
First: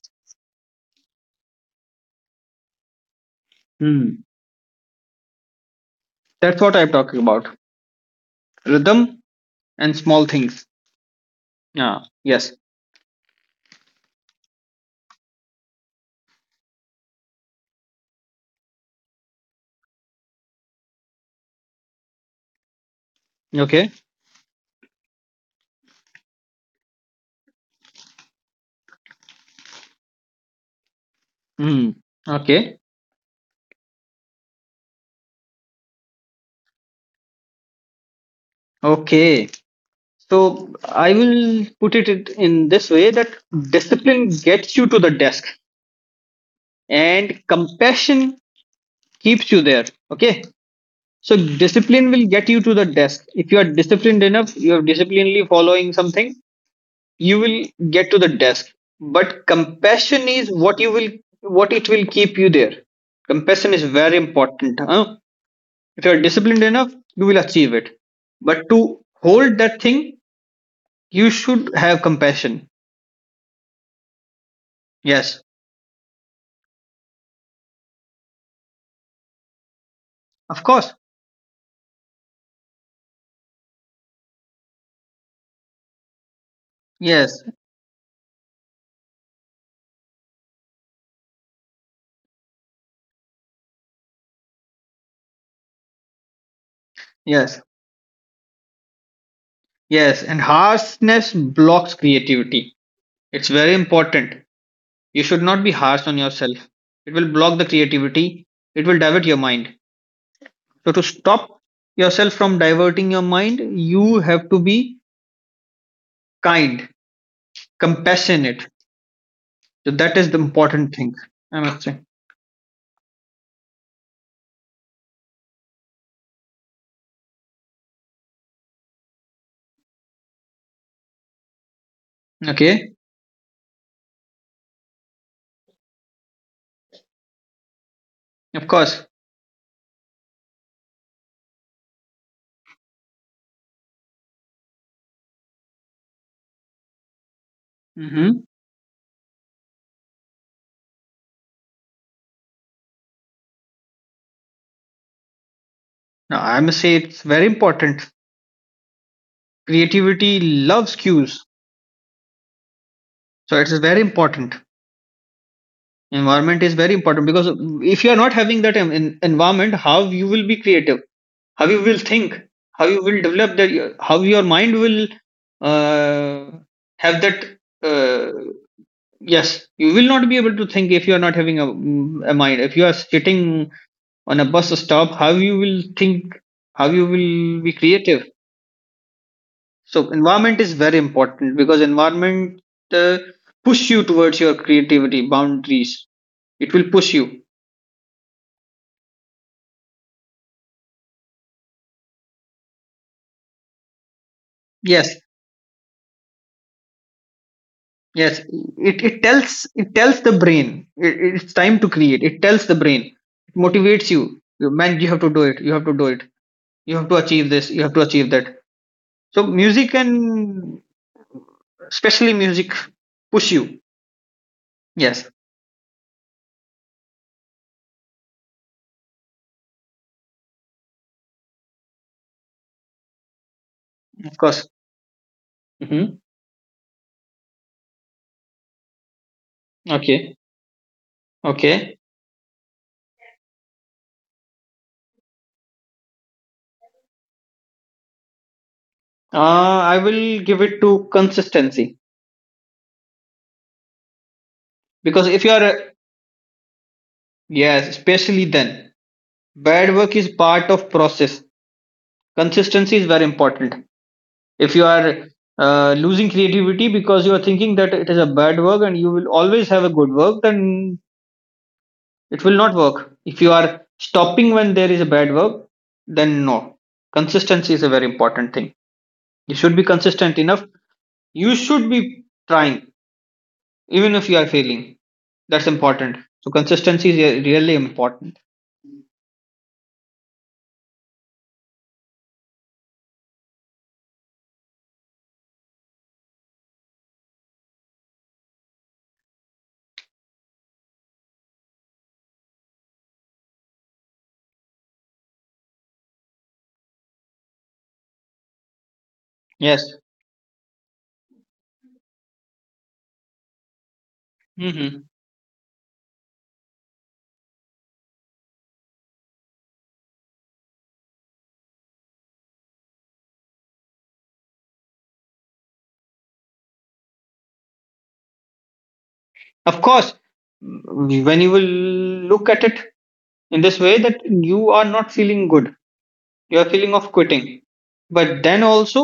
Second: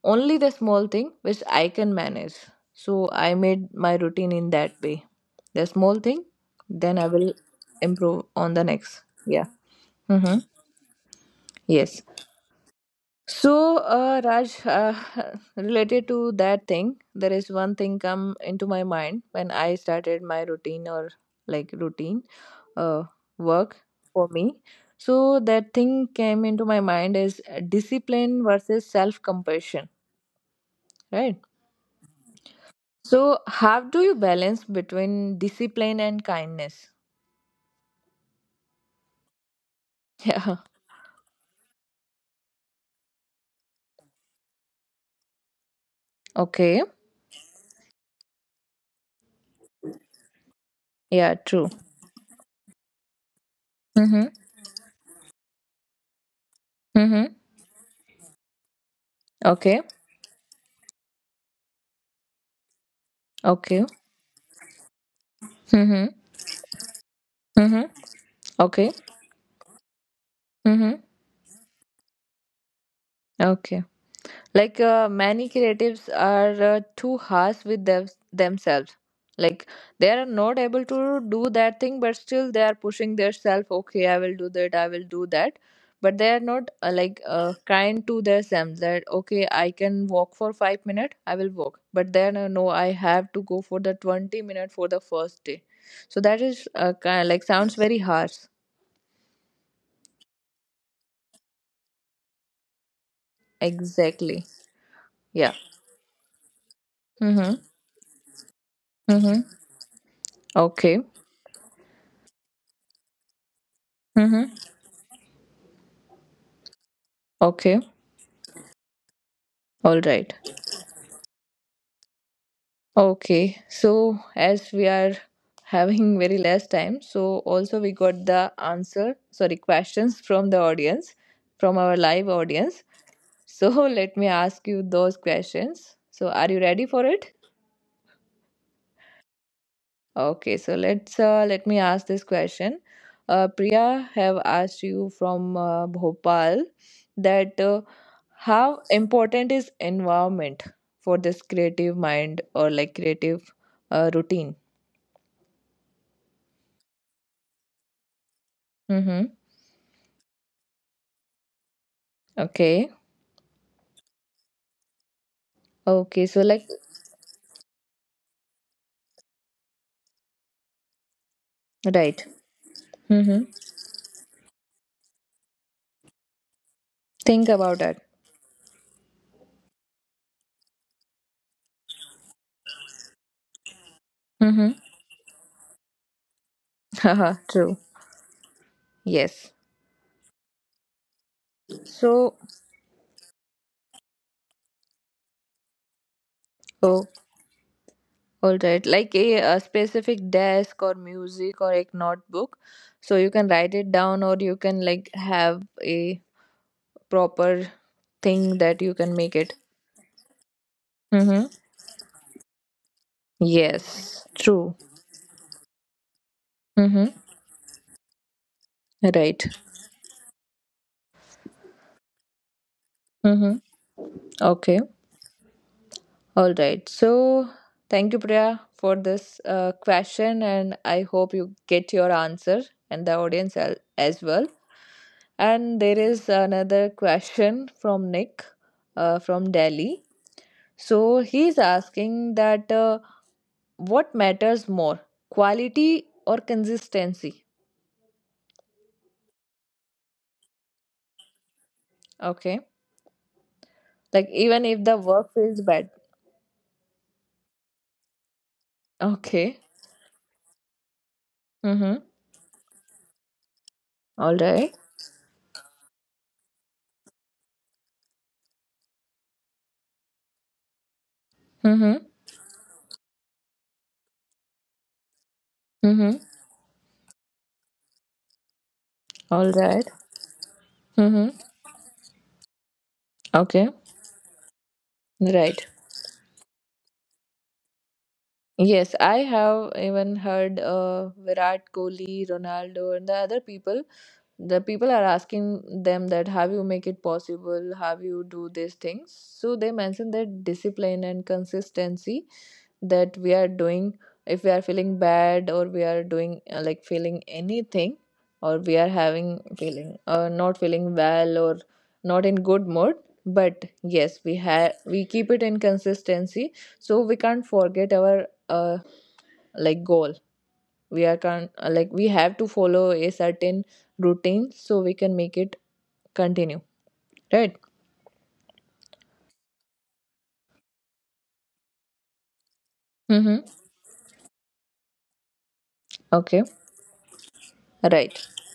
Speaker 1: only the small thing which I can manage. So I made my
Speaker 2: Mm.
Speaker 1: routine in that way. The small thing,
Speaker 2: That's what I'm
Speaker 1: then I
Speaker 2: talking
Speaker 1: will
Speaker 2: about.
Speaker 1: improve on the next.
Speaker 2: Rhythm
Speaker 1: Yeah.
Speaker 2: and small
Speaker 1: Mm-hmm.
Speaker 2: things.
Speaker 1: Yes.
Speaker 2: Yeah. Yes.
Speaker 1: So, Raj, related to that thing, there is one thing come into my mind when I started my routine or like routine uh, work
Speaker 2: Okay.
Speaker 1: for me. So that thing came into my mind is discipline versus self-compassion, right?
Speaker 2: Mm. Okay.
Speaker 1: So how do you balance between discipline and kindness?
Speaker 2: Okay.
Speaker 1: Yeah.
Speaker 2: So I will put it in this way that discipline gets you to the desk
Speaker 1: Okay.
Speaker 2: and compassion keeps you there. Okay.
Speaker 1: Yeah.
Speaker 2: So
Speaker 1: True.
Speaker 2: discipline will get you to the desk. If you are disciplined
Speaker 1: Mm-hmm.
Speaker 2: enough, you are disciplinedly following something,
Speaker 1: Mm-hmm.
Speaker 2: you will get to the desk. But
Speaker 1: Okay.
Speaker 2: compassion is what it will keep you there. Compassion is
Speaker 1: Okay.
Speaker 2: very important, huh? If you
Speaker 1: Mm-hmm.
Speaker 2: are disciplined enough, you will achieve
Speaker 1: Mm-hmm.
Speaker 2: it. But
Speaker 1: Okay.
Speaker 2: to hold that thing,
Speaker 1: Mm-hmm.
Speaker 2: you should have compassion.
Speaker 1: Okay. Like
Speaker 2: Yes.
Speaker 1: many creatives are too harsh with themselves, like they are
Speaker 2: Of
Speaker 1: not able
Speaker 2: course.
Speaker 1: to do that thing, but still they are pushing themselves, okay I will do that, I will do that. But they are not like
Speaker 2: Yes.
Speaker 1: kind to themselves that okay I can walk for 5 minutes I will walk, but then no, I have to go for the 20 minute for the first day. So that is kind like
Speaker 2: Yes.
Speaker 1: sounds very harsh.
Speaker 2: Yes. And harshness blocks creativity. It's very important.
Speaker 1: Exactly.
Speaker 2: You should not
Speaker 1: Yeah.
Speaker 2: be harsh on yourself. It will block the
Speaker 1: Mhm.
Speaker 2: creativity, it will divert your
Speaker 1: Mhm.
Speaker 2: mind. So, to
Speaker 1: Okay.
Speaker 2: stop yourself from diverting your mind, you have
Speaker 1: Mhm.
Speaker 2: to be kind,
Speaker 1: Okay.
Speaker 2: compassionate. So,
Speaker 1: All
Speaker 2: that is
Speaker 1: right.
Speaker 2: the important thing, I must say.
Speaker 1: Okay, so as we are having very less time, so also we got the answer, sorry, questions from the audience, from our live audience.
Speaker 2: Okay,
Speaker 1: So let me ask you those questions. So are you ready for it?
Speaker 2: of course.
Speaker 1: Okay, so let's let me ask this question. Priya have asked you from Bhopal that
Speaker 2: Hmm.
Speaker 1: how important is environment for this creative mind or like creative routine?
Speaker 2: Now, I must say it's very important.
Speaker 1: Mm-hmm.
Speaker 2: Creativity loves cues,
Speaker 1: Okay.
Speaker 2: so it is very important.
Speaker 1: Okay. So like
Speaker 2: Environment is very important because if you are not having that environment, how you will be creative? How you will
Speaker 1: right.
Speaker 2: think? How you will
Speaker 1: Mm-hmm.
Speaker 2: develop the how your mind will uh, have
Speaker 1: Think
Speaker 2: that
Speaker 1: about that.
Speaker 2: uh, yes, you will not be able to think if you are not having a mind, if you are sitting on a
Speaker 1: Mm-hmm.
Speaker 2: bus stop, how you will think, how you
Speaker 1: Haha.
Speaker 2: will be
Speaker 1: True.
Speaker 2: creative?
Speaker 1: Yes.
Speaker 2: So environment is very important because
Speaker 1: So
Speaker 2: environment uh, push you towards your creativity boundaries. It will push
Speaker 1: oh,
Speaker 2: you.
Speaker 1: all right. Like a specific desk or music or a notebook. So you can write it down or you can
Speaker 2: Yes.
Speaker 1: like have a proper
Speaker 2: Yes,
Speaker 1: thing
Speaker 2: it,
Speaker 1: that you
Speaker 2: it
Speaker 1: can make
Speaker 2: tells
Speaker 1: it.
Speaker 2: it tells the brain it's
Speaker 1: Mm-hmm.
Speaker 2: time to create. It tells the brain, it motivates you.
Speaker 1: Yes.
Speaker 2: You man,
Speaker 1: True.
Speaker 2: you have to do it. You have to do it. You have to
Speaker 1: Mm-hmm.
Speaker 2: achieve this. You have to achieve that. So
Speaker 1: Right.
Speaker 2: music, and especially music, push you.
Speaker 1: Mm-hmm. Okay.
Speaker 2: Yes,
Speaker 1: All right. So thank you, Priya, for this question, and I hope you get your answer and the audience
Speaker 2: of
Speaker 1: as
Speaker 2: course.
Speaker 1: well. And
Speaker 2: Hmm.
Speaker 1: there is another question from Nick from
Speaker 2: Okay,
Speaker 1: Delhi. So
Speaker 2: okay.
Speaker 1: he's asking that what matters more, quality or consistency?
Speaker 2: I will give it to consistency
Speaker 1: Okay. Like even
Speaker 2: because
Speaker 1: if the
Speaker 2: if you are
Speaker 1: work feels bad.
Speaker 2: yes, especially then bad
Speaker 1: Okay.
Speaker 2: work is part of process.
Speaker 1: Mm-hmm.
Speaker 2: Consistency is very important. If
Speaker 1: All
Speaker 2: you are
Speaker 1: right.
Speaker 2: losing creativity because you are thinking that it is a bad work and you will always have a good work, then it
Speaker 1: Mm-hmm.
Speaker 2: will not work. If you are stopping when there is a bad work, then
Speaker 1: Mm-hmm.
Speaker 2: no, consistency is a very important thing. You should be
Speaker 1: All right.
Speaker 2: consistent enough. You
Speaker 1: Mm-hmm.
Speaker 2: should be trying even
Speaker 1: Okay.
Speaker 2: if you are failing. That's
Speaker 1: Right.
Speaker 2: important. So consistency is really important.
Speaker 1: Yes, I have even heard Virat Kohli, Ronaldo, and the other people, the people are asking them that how you make it possible, how you do these things, so they mention that discipline and consistency that we are doing. If we are feeling bad or we are doing like feeling anything, or we are having
Speaker 2: Yes.
Speaker 1: feeling not feeling well or not in good mood, but yes we
Speaker 2: Hmm.
Speaker 1: have, we keep it in consistency, so we can't forget our like goal. We are can uh, like we have to follow a certain routine so we can make it continue, right.
Speaker 2: Of course. When you will look at it in this
Speaker 1: Mm-hmm.
Speaker 2: way, that you are not feeling good, you're
Speaker 1: Okay.
Speaker 2: feeling of quitting, but then
Speaker 1: Right.
Speaker 2: also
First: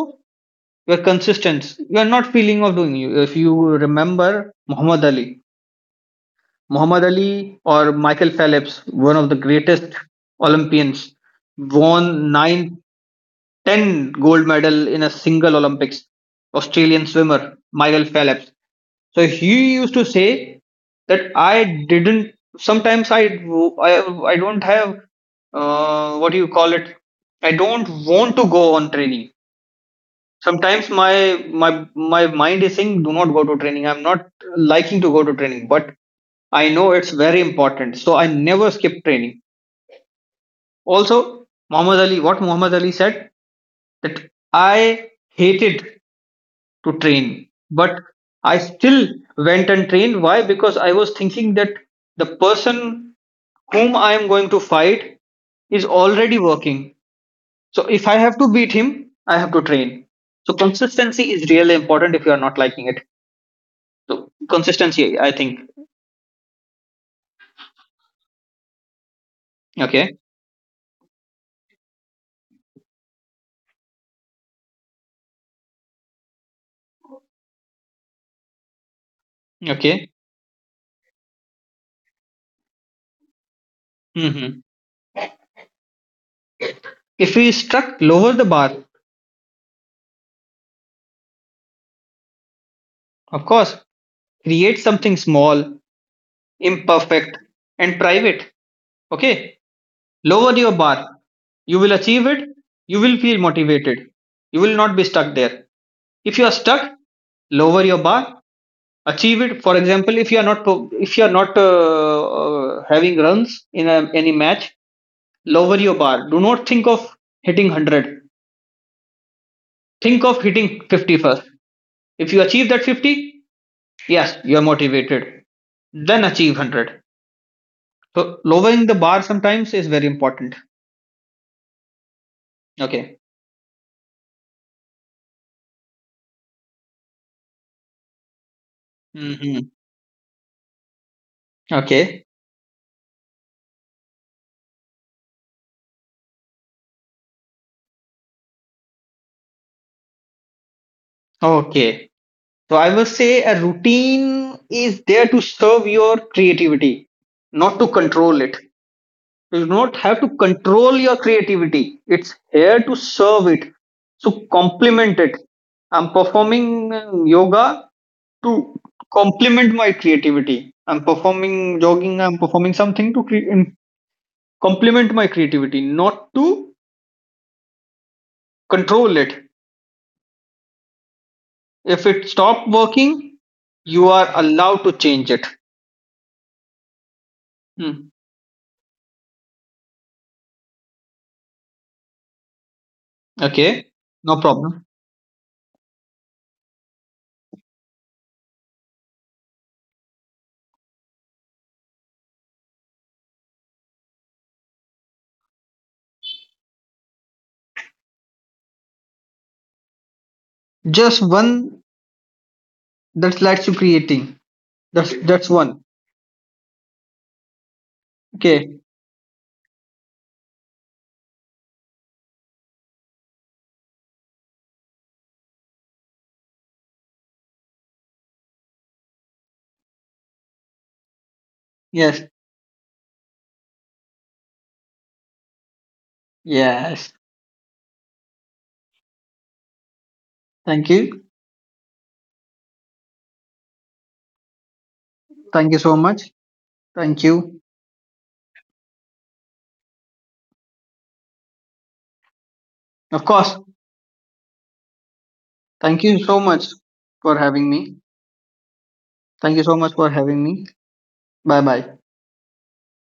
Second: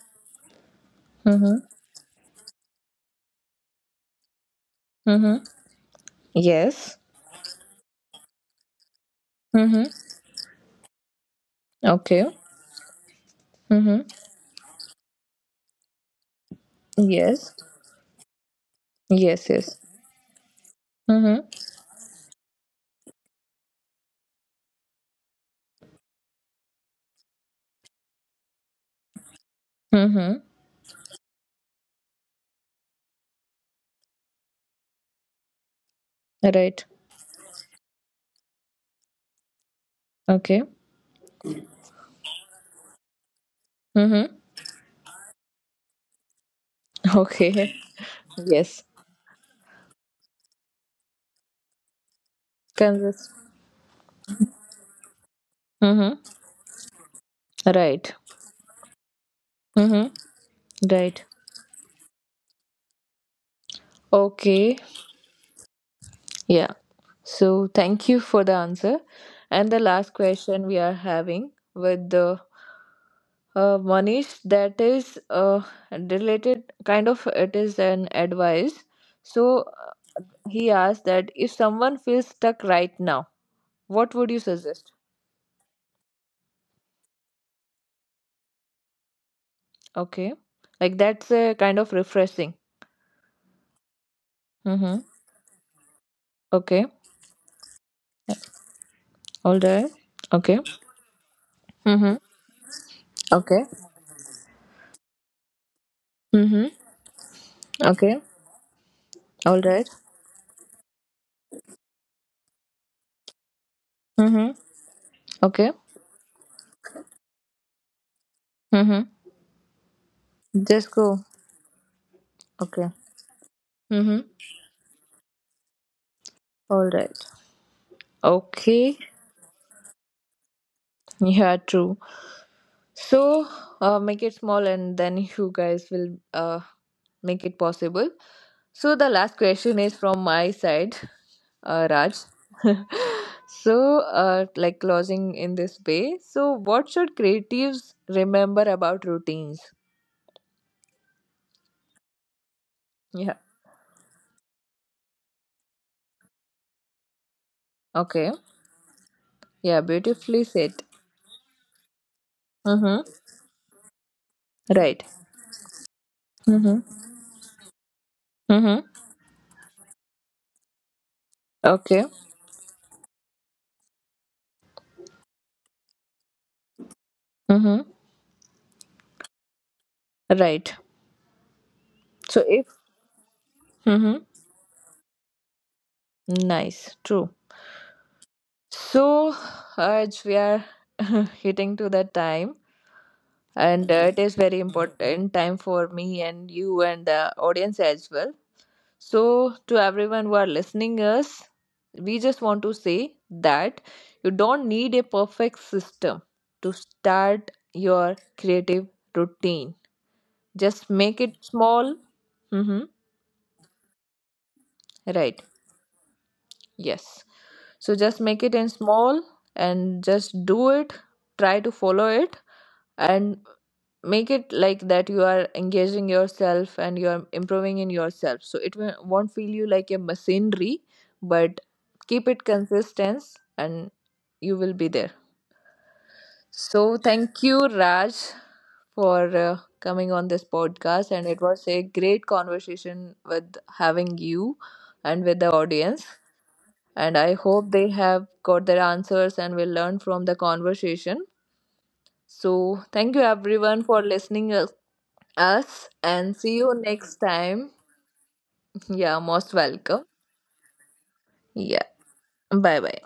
Speaker 2: your
Speaker 1: Mm-hmm.
Speaker 2: consistency, you're not feeling of doing. You, if you remember Muhammad Ali.
Speaker 1: Mm-hmm. Yes.
Speaker 2: Muhammad Ali or Michael Phelps, one of the
Speaker 1: Mm-hmm.
Speaker 2: greatest Olympians, won
Speaker 1: Okay.
Speaker 2: 9,
Speaker 1: Mm-hmm.
Speaker 2: 10 gold medal in a single Olympics. Australian swimmer
Speaker 1: Yes.
Speaker 2: Michael Phelps. So
Speaker 1: Yes.
Speaker 2: he
Speaker 1: Yes.
Speaker 2: used to say that I
Speaker 1: Mm-hmm.
Speaker 2: didn't, sometimes i, I don't have what do you call it, I don't want to go on training.
Speaker 1: Mm-hmm.
Speaker 2: Sometimes my mind is saying do not go to training. I'm not liking to go to training, but I
Speaker 1: Right.
Speaker 2: know it's very important, so I never skip training.
Speaker 1: Okay.
Speaker 2: Also Muhammad Ali, what Muhammad Ali said, that
Speaker 1: Mm-hmm.
Speaker 2: I hated to train,
Speaker 1: Okay.
Speaker 2: but I
Speaker 1: Yes.
Speaker 2: still went and trained. Why? Because I was thinking that the person
Speaker 1: Kansas.
Speaker 2: whom I am going to fight is
Speaker 1: This
Speaker 2: already
Speaker 1: mm-hmm.
Speaker 2: working, so if
Speaker 1: Right.
Speaker 2: I have to beat him, I have to train.
Speaker 1: Mm-hmm.
Speaker 2: So consistency
Speaker 1: Right.
Speaker 2: is really important if you are not liking it. So
Speaker 1: Okay.
Speaker 2: consistency, I think.
Speaker 1: Yeah. So thank you for the answer. And the last
Speaker 2: Okay.
Speaker 1: question we are having with the Manish, that is related, kind of, it is an advice. So
Speaker 2: Okay.
Speaker 1: he asked that if someone feels stuck right now, what would you
Speaker 2: Hmm.
Speaker 1: suggest?
Speaker 2: If we struck, lower the bar,
Speaker 1: Okay. Like that's a kind of refreshing.
Speaker 2: of course, create
Speaker 1: Mm-hmm.
Speaker 2: something small,
Speaker 1: Okay.
Speaker 2: imperfect, and private. Okay.
Speaker 1: All right.
Speaker 2: Lower
Speaker 1: Okay.
Speaker 2: your bar. You will
Speaker 1: Mm-hmm.
Speaker 2: achieve it. You will feel
Speaker 1: Okay.
Speaker 2: motivated. You will not be stuck there. If you are
Speaker 1: Mm-hmm.
Speaker 2: stuck, lower your
Speaker 1: Okay.
Speaker 2: bar, achieve it.
Speaker 1: All
Speaker 2: For
Speaker 1: right.
Speaker 2: example, if you are not if you are not having runs in any
Speaker 1: Mm-hmm.
Speaker 2: match,
Speaker 1: Okay.
Speaker 2: lower your bar. Do not think of hitting 100.
Speaker 1: Mm-hmm.
Speaker 2: Think of hitting
Speaker 1: Just
Speaker 2: 50
Speaker 1: go.
Speaker 2: first. If you achieve that
Speaker 1: Okay.
Speaker 2: 50,
Speaker 1: Mm-hmm.
Speaker 2: yes, you're motivated. Then achieve
Speaker 1: All
Speaker 2: 100.
Speaker 1: right.
Speaker 2: So lowering the
Speaker 1: Okay.
Speaker 2: bar sometimes is very important.
Speaker 1: Yeah, true.
Speaker 2: Okay.
Speaker 1: So make it small and then you guys will make it possible. So the last
Speaker 2: Hmm.
Speaker 1: question is from my side, Raj.
Speaker 2: Okay.
Speaker 1: So, like closing in this way. So, what should creatives remember about routines?
Speaker 2: Okay. So I will
Speaker 1: Yeah.
Speaker 2: say a routine is there to serve your creativity, not to
Speaker 1: Okay.
Speaker 2: control it. You do
Speaker 1: Yeah,
Speaker 2: not have to
Speaker 1: beautifully said.
Speaker 2: control your creativity. It's here to
Speaker 1: Mm-hmm.
Speaker 2: serve it. So
Speaker 1: Right.
Speaker 2: complement it. I'm performing
Speaker 1: Mm-hmm.
Speaker 2: yoga to
Speaker 1: Mm-hmm.
Speaker 2: complement my creativity. I'm performing
Speaker 1: Okay.
Speaker 2: jogging, I'm performing something to complement my creativity, not to
Speaker 1: Mm-hmm.
Speaker 2: control it.
Speaker 1: Right.
Speaker 2: If it
Speaker 1: So,
Speaker 2: stopped
Speaker 1: if.
Speaker 2: working, you
Speaker 1: Mm-hmm.
Speaker 2: are allowed to change it.
Speaker 1: Nice. True.
Speaker 2: Hmm.
Speaker 1: So, Arj, we are hitting to that time,
Speaker 2: Okay,
Speaker 1: and it is
Speaker 2: no
Speaker 1: very
Speaker 2: problem.
Speaker 1: important time for me and you and the audience as well. So, to everyone who are listening us, we just want to say that you don't need a perfect system to start your creative routine. Just
Speaker 2: Just
Speaker 1: make it
Speaker 2: one
Speaker 1: small. Mm-hmm.
Speaker 2: that lets you creating. That's
Speaker 1: Right.
Speaker 2: that's one.
Speaker 1: Yes. So just make it in
Speaker 2: Okay.
Speaker 1: small and just do it. Try to follow it and make it like that you are engaging yourself and you are improving in yourself, so it won't feel you like a machinery, but
Speaker 2: Yes.
Speaker 1: keep it consistent and you will be there. So
Speaker 2: Yes.
Speaker 1: thank you, Raj, for coming on this
Speaker 2: Thank
Speaker 1: podcast,
Speaker 2: you.
Speaker 1: and it was a great conversation with having you and with the
Speaker 2: Thank you so
Speaker 1: audience.
Speaker 2: much. Thank
Speaker 1: And I
Speaker 2: you.
Speaker 1: hope they have got their answers and will learn from the conversation. So, thank
Speaker 2: Of
Speaker 1: you
Speaker 2: course.
Speaker 1: everyone for listening us,
Speaker 2: Thank you so
Speaker 1: and see
Speaker 2: much
Speaker 1: you next
Speaker 2: for having
Speaker 1: time.
Speaker 2: me.
Speaker 1: Yeah,
Speaker 2: Thank
Speaker 1: most
Speaker 2: you so much for
Speaker 1: welcome.
Speaker 2: having me. Bye bye.
Speaker 1: Yeah. Bye bye.